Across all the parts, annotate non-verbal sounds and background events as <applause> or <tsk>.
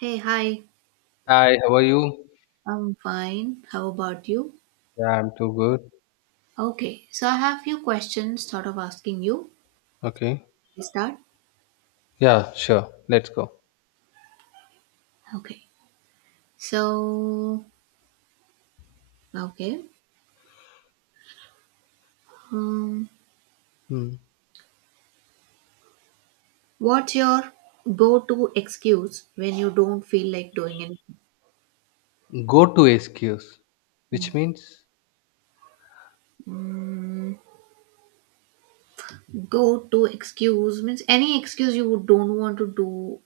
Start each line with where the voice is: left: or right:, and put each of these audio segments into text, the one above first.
right: Hey, hi.
left: Hi, how are you?
right: I'm fine. How about you?
left: Yeah, I'm too good.
right: Okay, so I have few questions sort of asking you.
left: Okay.
right: We start?
left: Yeah, sure. Let's go.
right: Okay. So, okay. Um,
left: Hmm.
right: what's your go-to excuse when you don't feel like doing anything?
left: Go to excuse, which means
right: Mm, go-to excuse means any excuse don't want to do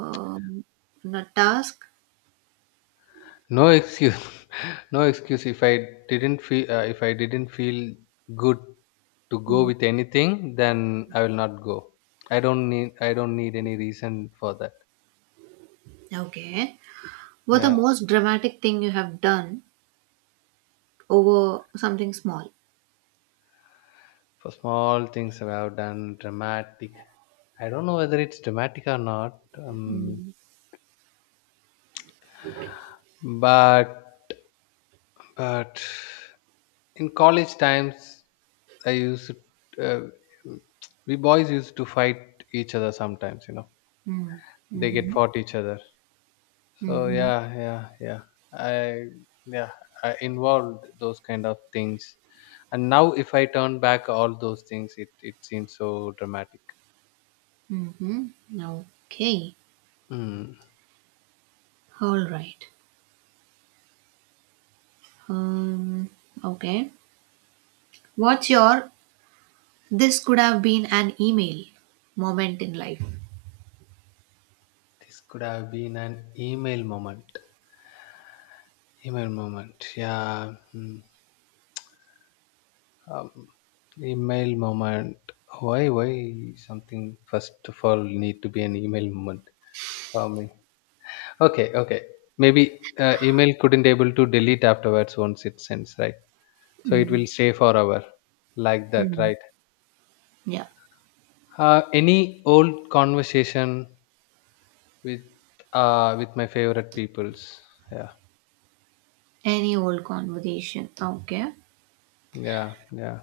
right: um, a task.
left: no excuse. <laughs> No excuse. If I didn't feel, if I didn't feel good to go
right: Mm.
left: with anything, then I will not go. I don't need any reason for that.
right: Okay. What the
left: Yeah.
right: most dramatic thing you have done over something small?
left: For small things I have done dramatic. I don't know whether it's dramatic or not.
right: Mm.
left: But but in college times, I used uh, we boys used to fight each other sometimes. You know,
right: Mm.
left: they get
right: Mm-hmm.
left: fought each other. So
right: Mm-hmm.
left: yeah, yeah, yeah. I yeah, I involved those kind of things. And now, if I turn back all those things, it seems so dramatic.
right: Mm-hmm. Okay.
left: Hmm.
right: All right. Um. Okay. What's your This could have been an email moment in life?
left: This could have been an email moment. Email moment. Yeah. Hmm. um, email moment, why something first of all need to be an email moment for me? Okay, okay. Maybe email couldn't able to delete afterwards once it sends, right? So it
right: Mm-hmm.
left: will stay forever like that, right?
right: Yeah.
left: Any old conversation with with my favorite peoples. yeah
right: Any old conversation. Okay.
left: yeah yeah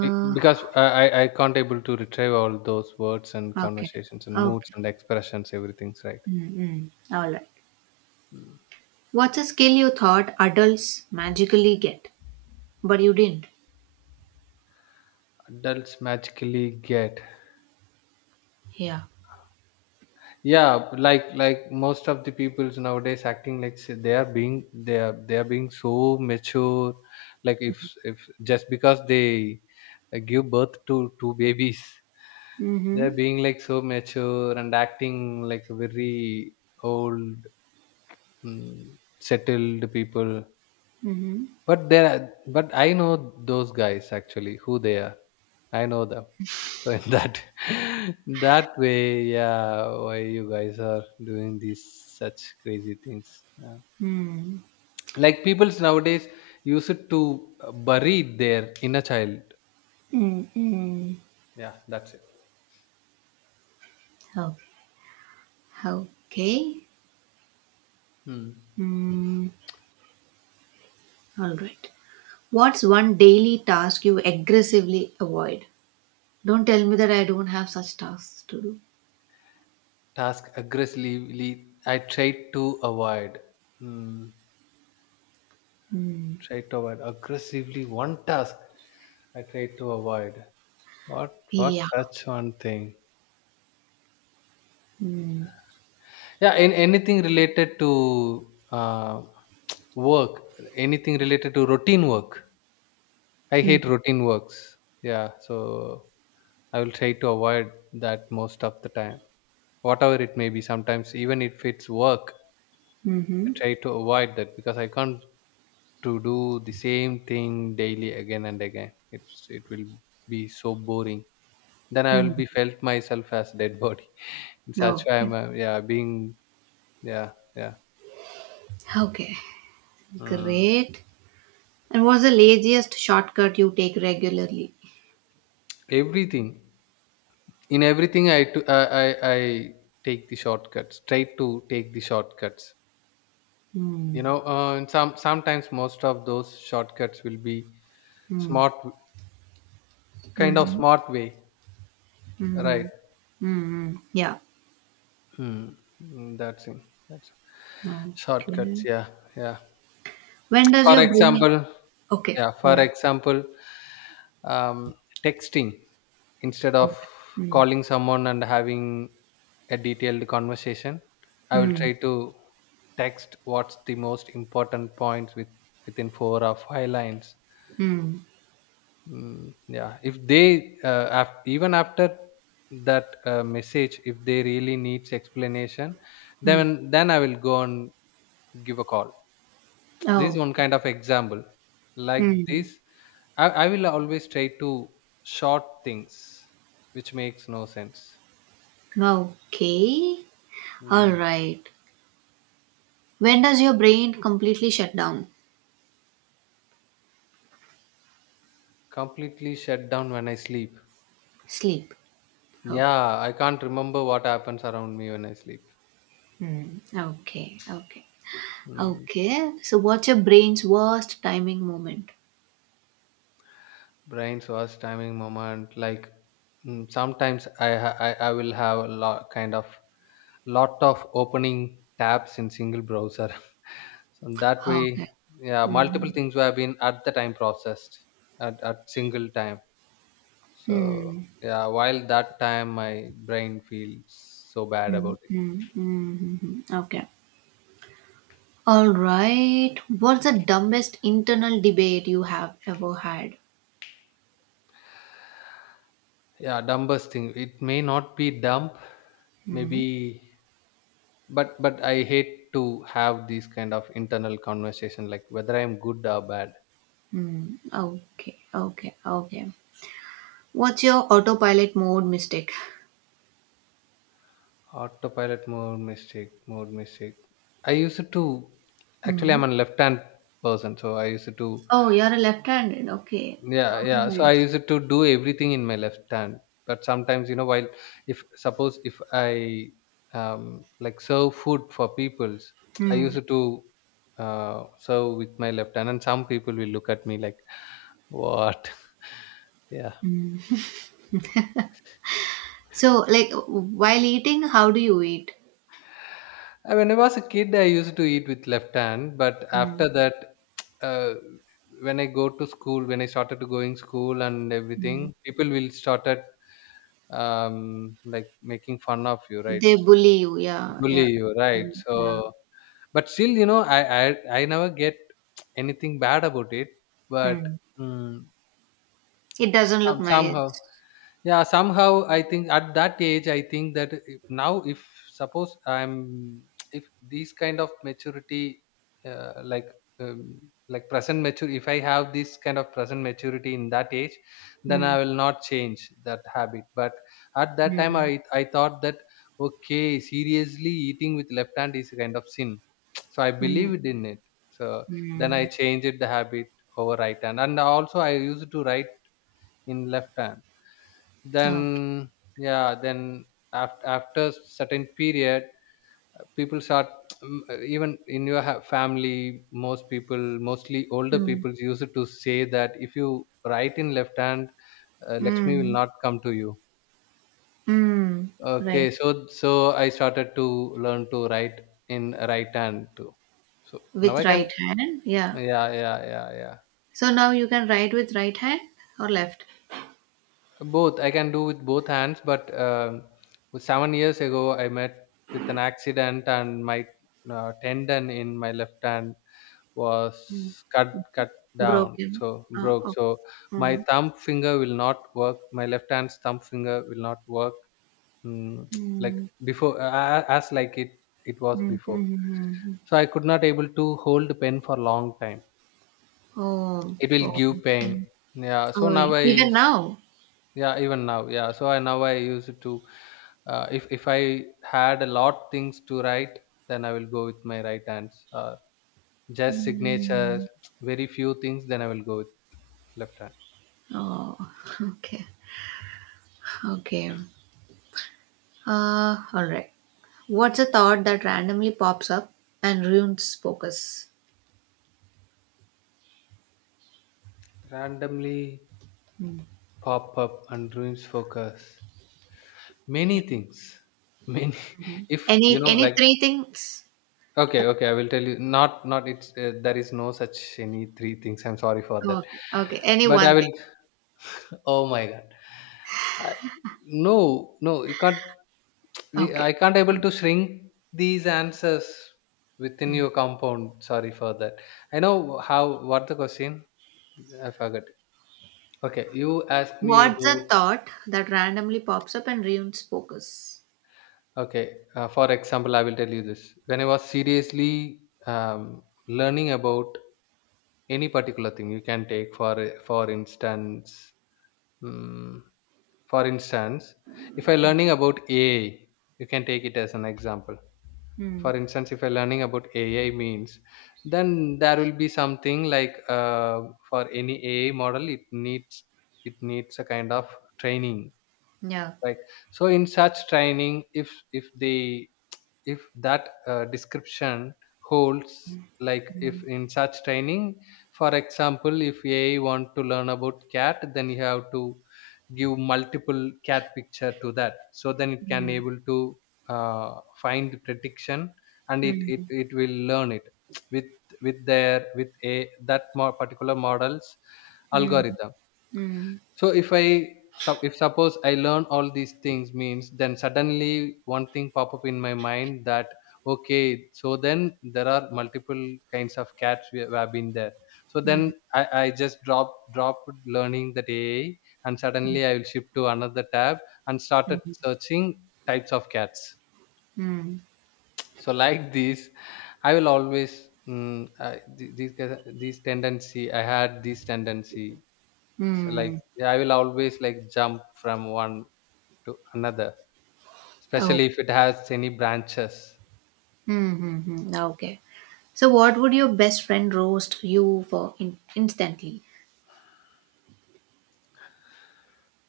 left: Be- because I, I i can't able to retrieve all those words and
right: okay.
left: conversations and moods
right: Okay.
left: and expressions, everything's right?
right: Mm-hmm. All right.
left: Hmm.
right: What's a skill you thought adults magically get, but you didn't?
left: Adults magically get,
right: Yeah.
left: yeah, like most of the peoples nowadays acting like, say, they are being, they are being so mature. Like, if just because they give birth to two babies, they are
right: Mm-hmm.
left: being like so mature and acting like very old, mm, settled people.
right: Mm-hmm.
left: But there are, but I know those guys actually who they are. I know them. So in that <laughs> that way, yeah, why you guys are doing these such crazy things? Yeah.
right: Mm-hmm.
left: Like people nowadays use it to bury their inner child. Yeah, that's it.
right: Mm-hmm. Okay. Okay.
left: Hmm.
right: Hmm. All right. What's one daily task you aggressively avoid? Don't tell me that I don't have such tasks to do.
left: Task aggressively I try to avoid. Hmm.
right: Hmm.
left: Try to avoid aggressively one task I try to avoid. What
right: Yeah.
left: such one thing?
right: Hmm.
left: Yeah, in anything related to <tsk> work, anything related to routine work. I
right: Mm,
left: hate routine works. Yeah, so I will try to avoid that most of the time. Whatever it may be, sometimes even if it's work, I
right: mm-hmm.
left: try to avoid that because I can't to do the same thing daily again and again. It will be so boring. Then I will be felt myself as dead body. <laughs>
right: Mm.
left: That's why
right: Okay.
left: I'm yeah being, yeah, yeah.
right: Okay.
left: Mm.
right: Great. And what's the laziest shortcut you take regularly?
left: Everything. In everything, I take the shortcuts. Try to take the shortcuts.
right: Hmm.
left: You know, and sometimes most of those shortcuts will be
right: Mm,
left: smart, kind of
right: mm-hmm.
left: smart way,
right: Mm-hmm.
left: right?
right: Mm-hmm. Yeah.
left: Hmm. Mm, that's it. That's it. Shortcuts.
right: Okay.
left: Yeah, yeah.
right: When does
left: For
right: your brain?
left: example,
right: Okay.
left: yeah. For
right: Yeah.
left: example, um, texting instead of
right: Okay. Hmm.
left: calling someone and having a detailed conversation, I will
right: Hmm.
left: try to text what's the most important points with within four or five lines.
right: Hmm.
left: Mm, yeah, if they even after that message if they really needs explanation,
right: Hmm.
left: then I will go and give a call. This is
right: Oh,
left: one kind of example. Like
right: hmm.
left: this, I will always try to short things, which makes no sense.
right: Okay. All
left: Mm.
right: right. When does your brain completely shut down?
left: Completely shut down when I sleep.
right: Sleep. Okay.
left: Yeah, I can't remember what happens around me when I sleep.
right: Hmm. Okay. Okay.
left: Mm.
right: Okay. So, what's your brain's worst timing moment?
left: Brain's worst timing moment. Like, mm, sometimes I, ha- I will have a lot kind of lot of opening tabs in single browser. <laughs> So that way,
right: Okay.
left: yeah,
right: Hmm.
left: multiple things have been at the time processed at single time. So
right: Hmm.
left: yeah, while that time my brain feels so bad about it.
right: Hmm. Okay. All right. What's the dumbest internal debate you have ever had?
left: Yeah, dumbest thing, it may not be dumb
right: Hmm.
left: maybe, but I hate to have these kind of internal conversation, like whether I am good or bad.
right: Hmm. Okay. Okay. Okay. What's your autopilot mode mistake?
left: Autopilot mode mistake. I used to, actually
right: Mm.
left: I'm a left hand person, so I used to.
right: Oh, you're a left-handed. Okay.
left: Yeah,
right: Oh,
left: yeah. So I
right: nice.
left: used to do everything in my left hand. But sometimes, you know, while if suppose if I like serve food for people's, I
right: Mm.
left: used to serve with my left hand, and some people will look at me like, "What?" <laughs> Yeah.
right: So, like, while eating, how do you eat?
left: When I was a kid, I used to eat with left hand, but
right: Mm.
left: after that, <tsk> uh, when I go to school, when I started to going school and
right: Mm.
left: everything, people will started like making fun of you, right?
right: They bully you. Yeah,
left: Bully
right: yeah,
left: you, right?
right: mm, yeah.
left: So, but still, you know, I never get <tsk> anything bad about it, but
right: Mm.
left: mm,
right: It doesn't look nice.
left: somehow, yeah, somehow I think at that age I think that if, now if suppose I'm if these kind of maturity, uh, like um, like present mature, if I have this kind of present maturity in that age, then
right: Mm.
left: I will not change that habit. But at that time
right: Mm.
left: i thought that, okay, seriously eating with left hand is a kind of sin. <tsk> So I
right: Mm.
left: believed in it. So then I
right: Mm.
left: changed the habit over right hand, and also I used to write in left hand. Then,
right: Okay.
left: yeah, then after certain period, people start <tsk> even in your ha- family most people, mostly older
right: Mm.
left: people used to say that if you write in left hand, lakshmi will
right: Mm.
left: not come to you.
right: Mm.
left: Okay,
right: Right.
left: so I started to learn to write in right hand too. So now
right: With
left: I can,
right: right hand. Yeah.
left: yeah.
right: So now you can write with right hand or left.
left: Both I can do with both hands, but 7 years ago I met with an accident and my tendon in my left hand was cut down,
right: Broken.
left: so broke.
right: Oh.
left: So my
right: Mm.
left: thumb finger will not work. My left hand's thumb finger will not work. Mm, <tsk> like
right: Mm.
left: before, as like it was
right: Mhm,
left: before.
right: mhm, mhm.
left: So I could not able to hold pen for long time.
right: Oh,
left: It will
right: oh,
left: give pain. Yeah. So
right: oh, y
left: now I,
right: even now?
left: yeah, even now. Yeah, so I now I use it to, if I had a lot things to write, then I will go with my right hands. Just signatures,
right: Mm.
left: very few things, then I will go with left hand.
right: Oh, <laughs> okay, okay. Alright. What's a thought that randomly pops up and ruins focus?
left: Randomly
right: Mm.
left: pop up and ruins focus, many
right: Yeah.
left: things, many.
right: Mhm.
left: <laughs> If you know,
right: Any
left: like,
right: three things?
left: okay, okay, I will tell you, not not it's there is no such any three things. I'm sorry for
right: Oh,
left: that,
right: okay, okay. Any
left: but I
right: one thing.
left: will <laughs> oh my god, I, no, no, you can't. We, I
right: Okay.
left: can't able to shrink these answers within your
right: Mm.
left: compound. Sorry for that. I know how. What the question? I forgot. Okay, you asked me
right: What's a
left: about.
right: thought that randomly pops up and ruins focus?
left: Okay, for example, I will tell you this. When I was seriously learning about any particular thing, you can take for instance, mm for instance, if I learning about AI, you can take it as an example.
right: Mm.
left: For instance, if you're learning about AI means, then there will be something like for any AI model, it needs a kind of training,
right: Yeah.
left: right? So in such training, if they if that description holds, like if in such training, for example, if ai want to learn about cat, then you have to give multiple cat picture to that, so then it can
right: Mm.
left: able to uh, find the prediction, and it, it
right: Mm.
left: it will learn it with with their with a that more particular models
right: Mm.
left: algorithm.
right: Mm.
left: So if I sup- if suppose I learn all these things means, then suddenly one thing pop up in my mind that okay, so then there are multiple kinds of cats we have been there, so then
right: Mm.
left: I just dropped learning that ai and suddenly I will shift to another tab and started
right: Mhm.
left: searching types of cats.
right: Mm.
left: So like this, I will always, mm, I, th- these guys- these tendency, I had this tendency. So like,
right: Mm.
left: I will always like jump from one to another,
right: Oh.
left: especially if it has any branches.
right: Mm-hmm. Okay. So, what would your best friend roast you for instantly?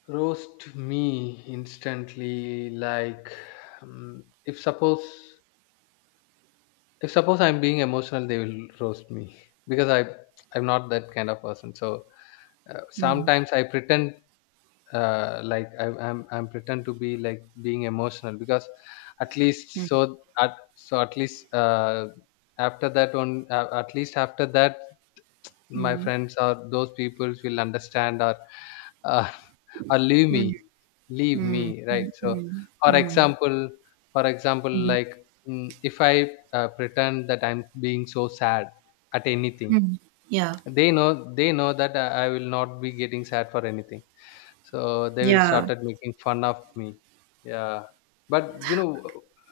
left: Roast me instantly, like if suppose, if suppose I'm being emotional, they will roast me <laughs> because I, I'm not that kind of person. So
right: Mm.
left: sometimes I pretend, like I'm pretend to be like being emotional because at least,
right: Mm.
left: so at least, after that one, at least after that my
right: Mm.
left: friends or those people will understand or, uh, <laughs> or leave
right: Mm.
left: me, leave
right: Mm.
left: me, right?
right: Mm.
left: So
right: Mm.
left: for
right: Mm.
left: example, for example,
right: Mhm.
left: like, mm, if I pretend that I'm being so sad at anything,
right: Mm. Yeah.
left: they know that I will not be getting sad for anything, so they will
right: Yeah.
left: started making fun of me. Yeah, but you know,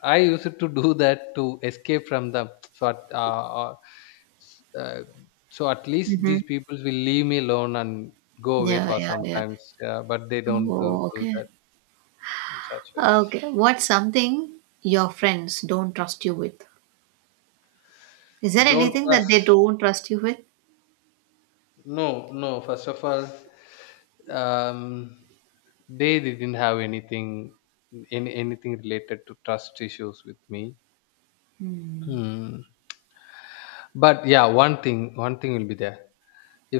left: I used to do <laughs> that to escape from them. <tsk> So at, s- uh, so at least
right: Mm-hmm.
left: these people will leave me alone and go away
right: Yeah.
left: for
right: Yeah. Yeah.
left: sometimes. Yeah, but they don't do,
right: Oh.
left: do
right: Okay.
left: that in such ways.
right: Okay. What's something your friends don't trust you with? Is there
left: Don't
right: anything that they
left: trust.
right: don't trust you with?
left: No, no. First of all, um, they didn't have anything, anything related to trust issues with me.
right: Mm.
left: Hmm. But yeah, one thing will be there.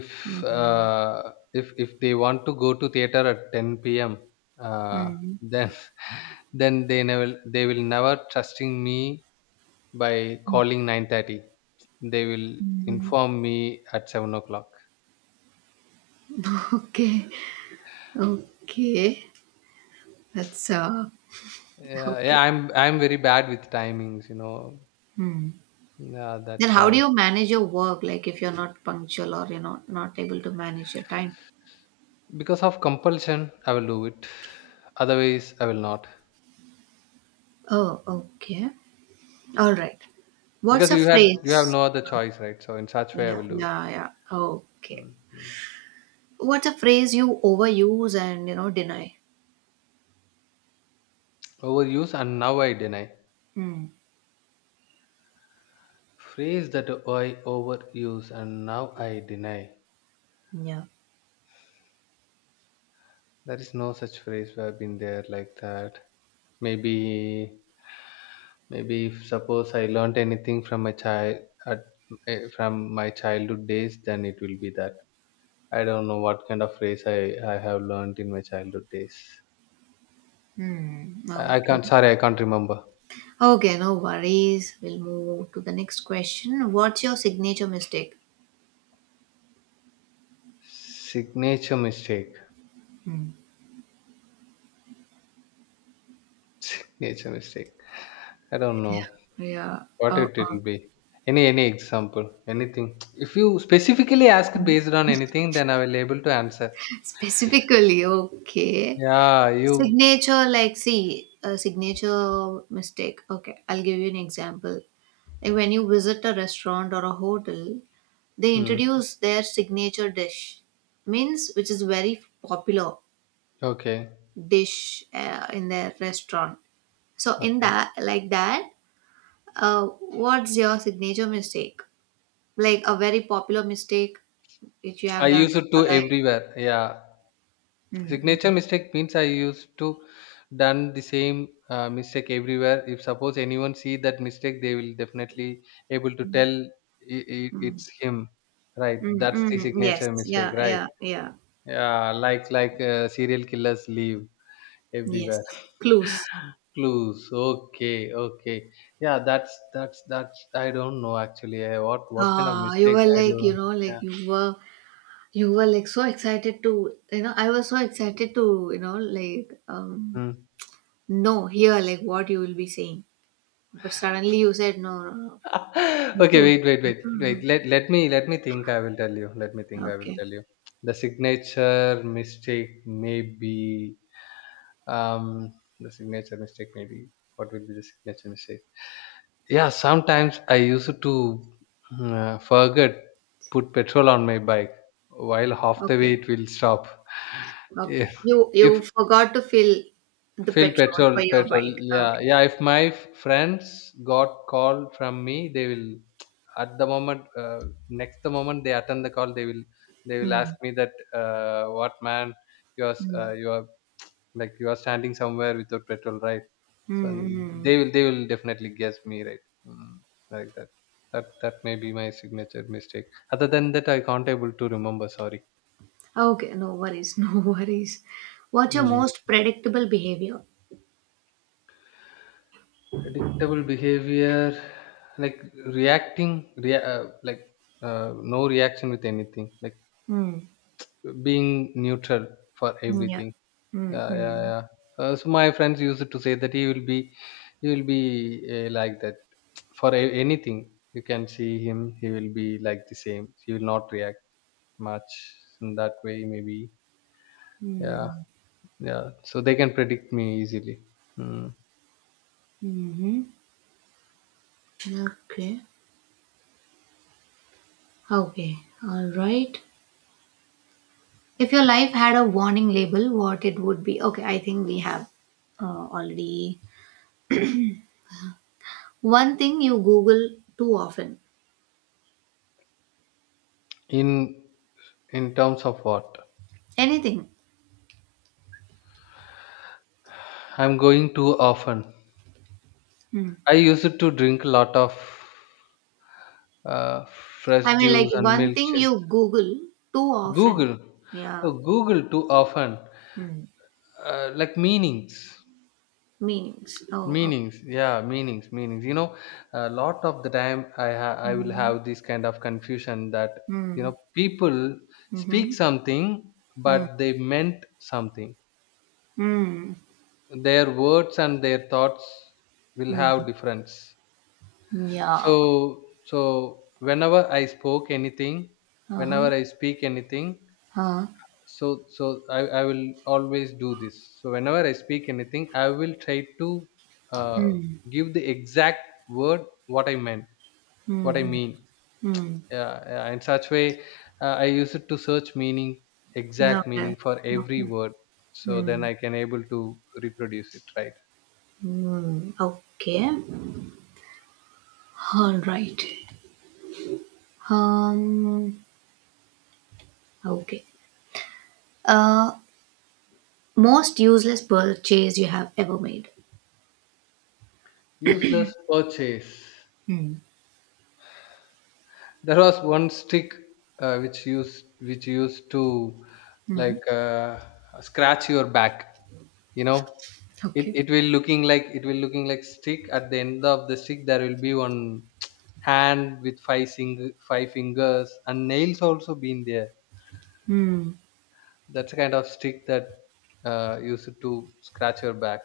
left: If they want to go to theater at 10 p.m., uh,
right: Mm.
left: then <laughs> then they will never trusting me by calling 9:30. They will inform me at 7 o'clock.
right: <laughs> Okay. Okay. That's
left: Yeah, yeah,
right: okay.
left: I'm very bad with timings.
right: Hmm.
left: Yeah,
right: Then
left: that's
right: how do
left: how.
right: you manage your work? Like if you're not punctual or you're not able to manage your time.
left: Because of compulsion, I will do it. Otherwise, I will not.
right: Oh, okay. All right. What's
left: Because
right: a
left: you have
right: phrase?
left: no other choice, right? So in such way, I
right: Yeah,
left: will do it.
right: yeah, yeah. Okay.
left: Mhm.
right: What's a phrase you overuse and you know deny?
left: Overuse and now I deny.
right: Hmm.
left: Phrase that I overuse and now I deny.
right: Yeah.
left: There is no such phrase where I've been there like that. Maybe maybe if suppose I learnt anything at from my childhood days, then it will be that I don't know what kind of phrase I have learned in my childhood days.
right: Hmm.
left: I
right: Okay.
left: can't, sorry, I can't remember.
right: Okay. No worries. We'll move to the next question. What's your signature mistake?
left: Signature mistake.
right: Hmm.
left: Signature mistake. I don't know
right: Yeah.
left: what it will be. Any example, anything. If you specifically ask it based on anything, then I will able to answer.
right: <laughs> Specifically, okay.
left: Yeah, you.
right: Signature, like, see, a signature mistake. Okay, I'll give you an example. Like when you visit a restaurant or a hotel, they
left: Hmm.
right: introduce their signature dish, means which is very popular
left: Okay.
right: dish in their restaurant. So in
left: Okay.
right: that, like that, uh, what's your signature mistake? Like a very popular mistake which you
left: I
right: have done
left: use
right: in
left: it
right: your
left: to
right: life.
left: everywhere. Yeah.
right: Mm, mm,
left: Signature
right: mm,
left: mistake means I used to done the same mistake everywhere. If suppose anyone see that mistake, they will definitely able to tell, i- i-
right: mm,
left: it's him, right? That's the
right: mm. Yes,
left: signature mistake,
right: yeah,
left: right?
right: yeah, yeah.
left: Yeah, like serial killers leave everywhere.
right: Yes, clues.
left: <laughs> Clues. okay. Okay. Yeah, that's I don't know actually, I what kind of
right: Ah, you
left: mistake
right: were
left: I
right: like, you
left: don't.
right: know,
left: Yeah.
right: you were like so excited to, you know, I was so excited to, you know,
left: Hmm.
right: no, hear like what you will be saying. But suddenly you said, no, no, no,
left: <laughs>
right: I
left: Okay,
right: don't,
left: wait, wait,
right: I
left: wait, wait.
right: don't
left: Let me think. I will tell you. Let me
right: know.
left: think. I will
right: Okay,
left: tell you. The signature mistake may be, um the signature mistake may be, what will be the signature mistake? Yeah, sometimes I used to forget put petrol on my bike while half the way
right: okay,
left: it will stop. <laughs>
right: okay.
left: If
right: You,
left: if
right: you forgot to fill the
left: Fill
right: petrol
left: petrol,
right: for your
left: petrol.
right: bike.
left: Yeah,
right: Okay.
left: yeah. If my friends got call from me, they will at the moment, next the moment they attend the call, they will ask
right: Hmm.
left: me that, what man, you are s-
right: Hmm.
left: uh, you are like you are standing somewhere without petrol, right? So
right: Hmm.
left: and
right: mm.
left: they will definitely guess me, right? Mm, like that. That may be my signature mistake. Other than that, I can't able to remember. Sorry.
right: Okay, no worries, <laughs> no worries. What's your most predictable behavior?
left: Predictable behavior, like reacting, like no reaction with anything, like
right: Hmm.
left: being neutral for
right: Yeah.
left: everything. Yeah, yeah,
right: Mm-hmm.
left: yeah, so my friends used to say that he will be like that for anything. You can see him, he will be like the same, he will not react much, in that way, maybe. Yeah,
right: Mm,
left: yeah, so they can predict me easily. Mm.
right: mhm. Okay. Okay. All right. If your life had a warning label, what it would be? Okay, I think we have already one thing you Google too often.
left: in in terms of what?
right: Anything.
left: I'm going too often?
right: Mm.
left: I used to drink a lot of uh, fresh
right: I mean, like
left: juice and
right: one thing
left: milkshakes.
right: you Google too often.
left: Google?
right: Yeah.
left: Oh, Google too often.
right: Mm.
left: Like, meanings,
right: Meanings. Oh. Okay.
left: meanings. Yeah, meanings, meanings. You know, a lot of the time I will
right: Mm.
left: have this kind of confusion that, you
right: Mm.
left: know, people
right: Mm-hmm.
left: speak something
right: Mm.
left: but they meant something.
right: Mm.
left: Their words and their thoughts will
right: Mm.
left: have difference.
right: Yeah.
left: So
right: Uh-huh.
left: whenever I speak anything,
right: Uh-huh.
left: so I will always do this. So whenever I speak anything, I will try to uh,
right: Mm.
left: give the exact word what I meant, what I
right: Mm.
left: mean.
right: Mm.
left: Yeah, yeah, in such way, I use it to search meaning, exact
right: Okay.
left: meaning for every
right: Okay.
left: word. So then
right: Mm.
left: I can able to reproduce it right.
right: Mm. Okay. All right. Um. Okay. Uh. Most useless purchase you have ever made.
left: Useless purchase.
right: Hmm.
left: There was one stick, which used to,
right: Hmm.
left: like, scratch your back. You know, it
right: Okay.
left: it will looking like stick. At the end of the stick, there will be one <tsk> hand with five fingers, and nails also been there.
right: Hmm.
left: That's a kind of stick that used to scratch your back.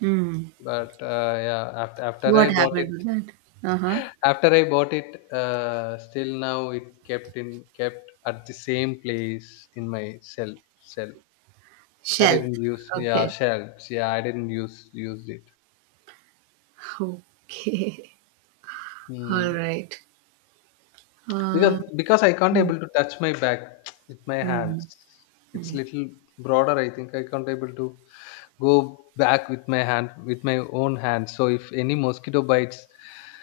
right: Hmm.
left: But yeah, after
right: What
left: I bought
right: happened to
left: it.
right: that? Uh huh.
left: After I bought it, still now it kept at the same place in my shelf. Shelf. I
right: Shelf.
left: didn't use, yeah,
right: Okay.
left: shelves. Yeah, I didn't used it.
right: Okay. <laughs> All
left: Mm.
right: right.
left: Because
right: Uh,
left: because I can't
right: hmm.
left: able to touch my bag <tsk> with my
right: Hmm.
left: hands. It's
right: Hmm.
left: little broader. I think I can't able to go back with my own hand, so if any mosquito bites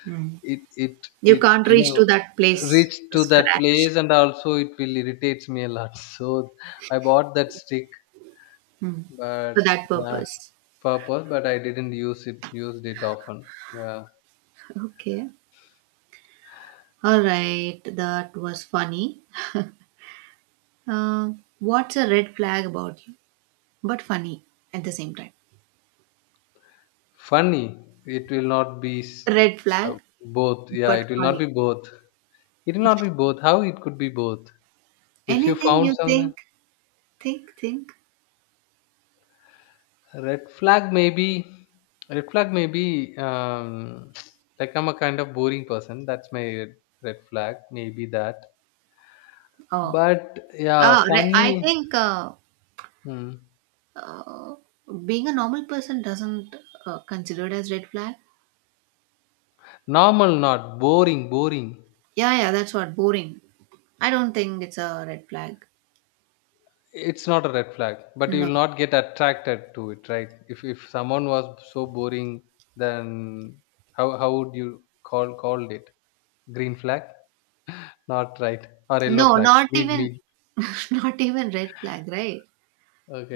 right: Hmm.
left: it it
right: You
left: it
right: can't
left: you
right: reach to that
left: know
right: place
left: reach
right: to
left: to that
right: scratch.
left: place, and also it will irritates me a lot <laughs> so I bought that stick.
right: Hmm.
left: but
right: For that
left: uh,
right: purpose.
left: purpose, but I didn't used it often. Yeah.
right: Okay. All right. That was funny. Uh, what's a red flag about you? But funny at the same time.
left: Funny, it will not be
right: Red
left: uh,
right: flag,
left: both. Yeah,
right: but
left: it will not
right: funny.
left: be both. It will not be both. How it could be both? If you
right: Anything
left: found
right: you
left: something.
right: think? Think, think.
left: Red flag maybe red flag maybe, <tsk> like I'm a kind of boring person. That's my red flag. Maybe that.
right: Oh.
left: But yeah,
right: I
left: funny.
right: think
left: Hmm.
right: uh, being a normal person doesn't considered as red flag.
left: Normal, not boring. Boring.
right: Yeah, yeah, that's what. Boring. I don't think it's a red flag.
left: It's not a red flag, but you
right: No.
left: will not get attracted to it, right? If someone was so boring, then how would you called it? Green flag, not right, or yellow
right: No,
left: flag?
right: not
left: Mid,
right: even,
left: mid.
right: <laughs> not even red flag, right?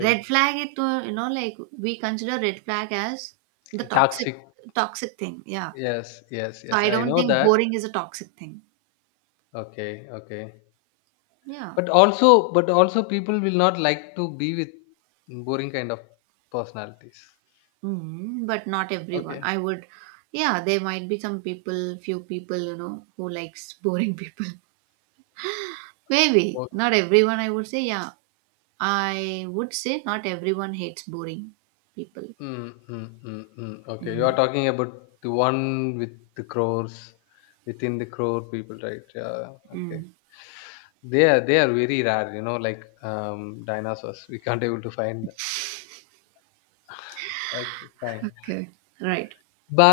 right: Red flag it to you know like we consider red flag as the
left: Toxic.
right: toxic thing. Yeah.
left: Yes, yes,
right: So
left: yes.
right: I
left: I
right: don't
left: know
right: think
left: that.
right: boring is a toxic thing.
left: Okay, okay.
right: Yeah.
left: But also, people will not like to be with boring kind of personalities.
right: Mm, but not everyone.
left: Okay.
right: I would Yeah, there might be some people, few people, you know, who likes boring people. <laughs> Maybe.
left: o-
right: Not everyone I would say, yeah. I would say not everyone hates boring people.
left: Mm, mm, mm, mm. Okay, you are
right: Mm,
left: talking about the one with the crows, within the crow people, right? Yeah. Okay.
right: mm.
left: They are very rare, you know, like dinosaurs. We can't able to find them. Okay, fine.
right: Okay. Right.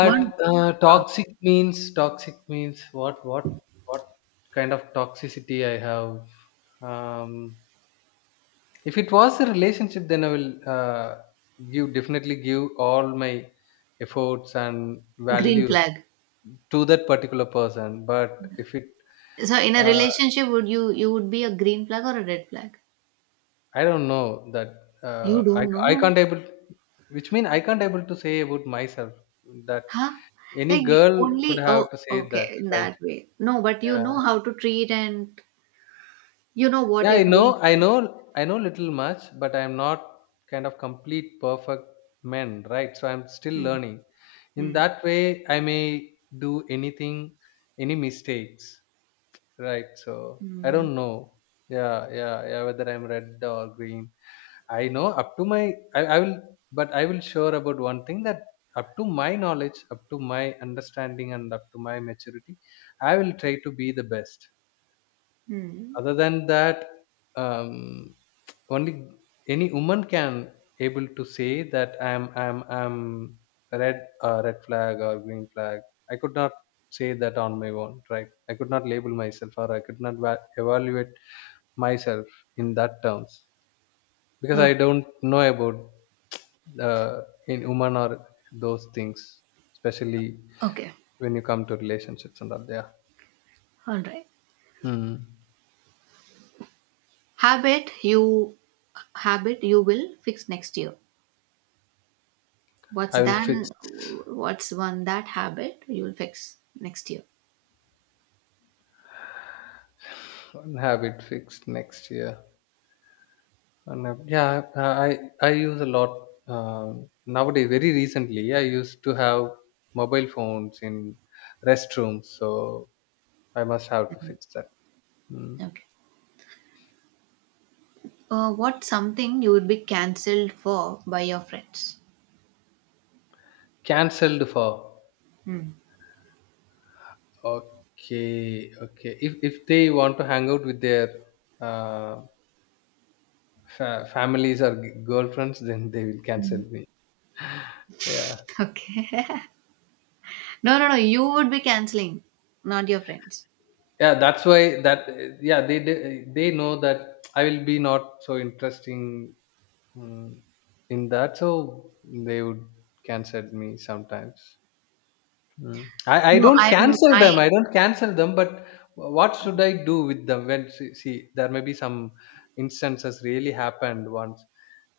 right: One
left: uh,
right: ah,
left: toxic means what kind of toxicity I have. Um, if it was a relationship, then I will give definitely give all my efforts and
right: green
left: values
right: flag.
left: to that particular person. But if it,
right: So in a
left: uh,
right: relationship, would you would be a green flag or a red flag?
left: I don't know that,
right: You
left: I
right: don't
left: I
right: know,
left: can't able, which mean I can't able to say about myself that
right: huh?
left: any
right: Like you
left: girl could
right: only oh
left: have to say that,
right: okay in
left: right?
right: that way. No, but you
left: Yeah,
right: know how to treat and you know what
left: yeah,
right: you're
left: I
right: doing,
left: know, I
right: right?
left: know, I know little much, but I'm not kind of complete perfect man, right? So I'm still
right: Mm,
left: learning. In
right: mm,
left: that way, I may do anything, any mistakes, right? So I
right: mm,
left: don't know. Yeah, yeah, yeah. Whether I'm red or green, I know up to my. I will, but I will sure about one thing that up to my knowledge, up to my understanding, and up to my maturity, I will try to be the best.
right: mm.
left: Other than that, um, only any woman can able to say that I'm red flag or green flag. I could not say that on my own, right? I could not label myself, or I could not evaluate myself in that terms, because I
right: Okay,
left: don't know about, in woman or those things, especially
right: okay,
left: when you come to relationships and all. Yeah.
right: all right.
left: Hmm.
right: Habit you habit you will fix next year. What's
left: I will fix
right: done? What's one that habit you will fix next year?
left: <sighs> one habit fixed next year. And yeah, I use a lot, uh, nowadays. Very recently, I used to have mobile phones in restrooms, so I must have to fix that. Mm.
right: Okay. What's something you would be cancelled for by your friends?
left: Cancelled for.
right: Hmm.
left: Okay, okay. If they want to hang out with their uh, families or girlfriends, <laughs> then they will cancel me. <laughs> Yeah,
right: Okay. <laughs> No, no, no. You would be cancelling, not your friends.
left: yeah. That's why that, yeah, they know that I will be not so interesting. Mm, in that so they would cancel me sometimes. Mm. I
right: No,
left: don't
right: I'm.
left: cancel
right: I.
left: them, but what should I do with them? When see, see there may be some instances really happened. once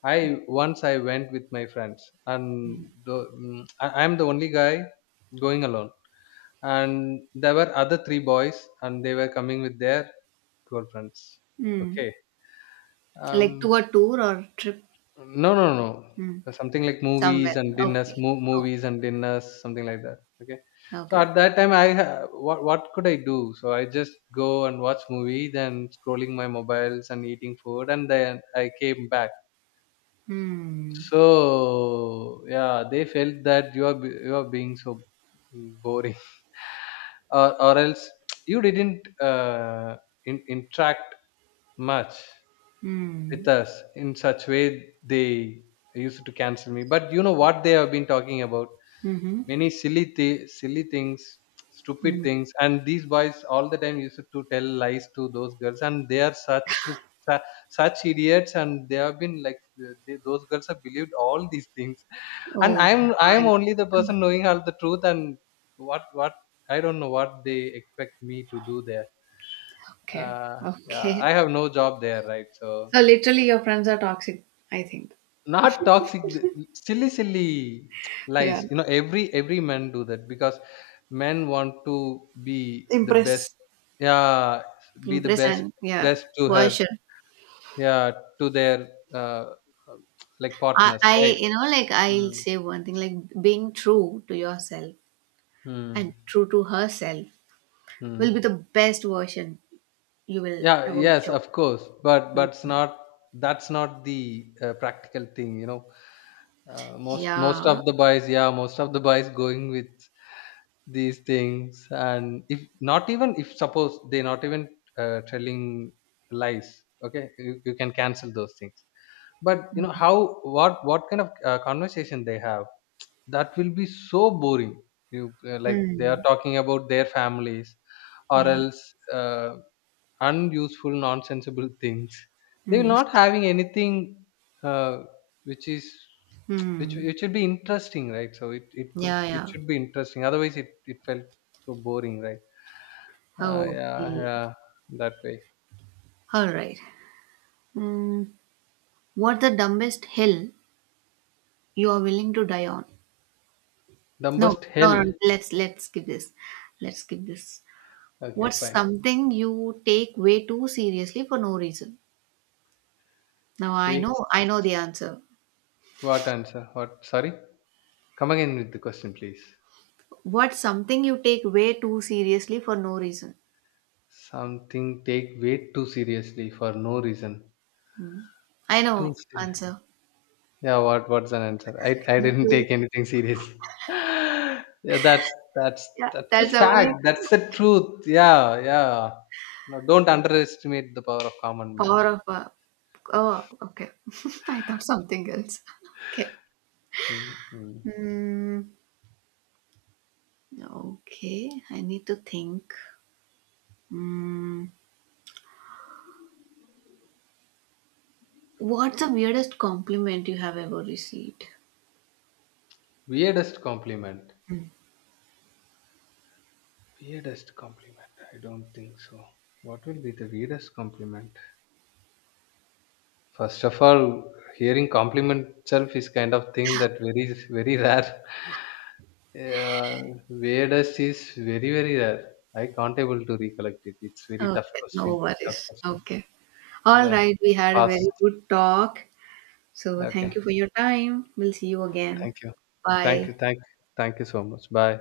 left: i once i went with my friends and, I'm the only guy going alone, and there were other three boys and they were coming with their girlfriends.
right: Hmm.
left: Okay.
right: Like
left: um
right: to a tour or trip.
left: No, no, no.
right: Hmm.
left: Something like
right: Somewhere.
left: movies and dinners,
right: Okay.
left: mo-
right: Okay.
left: movies and dinners, something like that. Okay. So
right: Okay.
left: at that time, I ha- what could I do? So I just go and watch movie, then scrolling my mobiles and eating food, and then I came back.
right: Hmm.
left: So yeah, they felt that you are being so boring, <laughs> or else <tsk> you didn't, interact much. With
right: Hmm.
left: us. In such way they used to cancel me, but you know what they have been talking about?
right: Mm-hmm.
left: Many silly things, stupid
right: Hmm.
left: things. And these boys all the time used to tell lies to those girls, and they are such idiots, and they have been like, those girls have believed all these things, and
right: Oh
left: I'm
right: my.
left: only the person knowing all the truth, and what I don't know what they expect me to do there.
right: Okay.
left: uh, yeah,
right: Okay.
left: I have no job there, right, so.
right: So literally, your friends are toxic. I think.
left: Not toxic, silly, silly
right: Yeah.
left: lies. You know, every man do that because men want to be the best.
right: Impress.
left: Yeah, be the
right: Impress
left: best,
right: and yeah.
left: best to
right: Boy,
left: her.
right: sure.
left: Yeah, to their, uh, like,
right: I,
left: partners,
right: I
left: right?
right: you know like I'll
left: Mm,
right: say one thing like being true to yourself and
left: mm,
right: true to herself will be
left: mm.
right: the best version you will
left: Yeah,
right: ever
left: yes,
right: show.
left: of course, but
right: Mm.
left: but it's not that's not the practical thing. Most
right: Yeah.
left: of the boys, yeah, most of the boys going with these things, and if suppose they not even telling lies, okay, you can cancel those things. But you know how what kind of conversation they have, that will be so boring. You Like, they are
right: Mm.
left: talking about their families or
right: Yeah.
left: else unuseful nonsensible things. They will
right: Mm.
left: not having anything, uh, which is
right: Mm.
left: which should be interesting, right? So it could
right: Yeah.
left: it
right: Yeah.
left: should be interesting. Otherwise, it felt so boring, right? Yeah,
right: Okay.
left: yeah, that way.
right: All right. Mm. What the dumbest hill you are willing to die on? No,
left: Dumbest
right: no, no.
left: hell.
right: Let's skip this. Let's skip this.
left: Okay,
right: What's
left: fine.
right: something you take way too seriously for no reason? Now
left: Take,
right: I know the answer.
left: what answer? What? Sorry, come again with the question please.
right: What's something you take way too seriously for no reason?
left: Something take weight too seriously for no reason.
right: I
left: Too
right: know
left: serious.
right: answer.
left: Yeah, what's an answer? I didn't
right: Mhm.
left: take anything serious. <laughs> Yeah, that's
right: Yeah,
left: that's a
right: that's the only
left: fact. That's the truth. Yeah, yeah. No, don't underestimate the power of common man.
right: power of. Oh, okay. <laughs> I thought something else. Okay.
left: Mm-hmm.
right: Mm, okay, I need to think. Mm, what's the weirdest compliment you have ever received?
left: Weirdest compliment. Weirdest compliment. I don't think so. What will be the weirdest compliment? First of all, hearing compliment itself is kind of thing that very very rare. Yeah, weirdest is very, very rare. I can't able to recollect it. It's very tough
right: Okay, no
left: question. Tough
right: worries.
left: question.
right: Okay. All
left: Yeah.
right: right, we had a
left: Pass.
right: very good talk. So,
left: Okay.
right: thank you for your time. We'll see you again.
left: Thank you. Thank you.
right: Bye.
left: Thank you so much. Bye.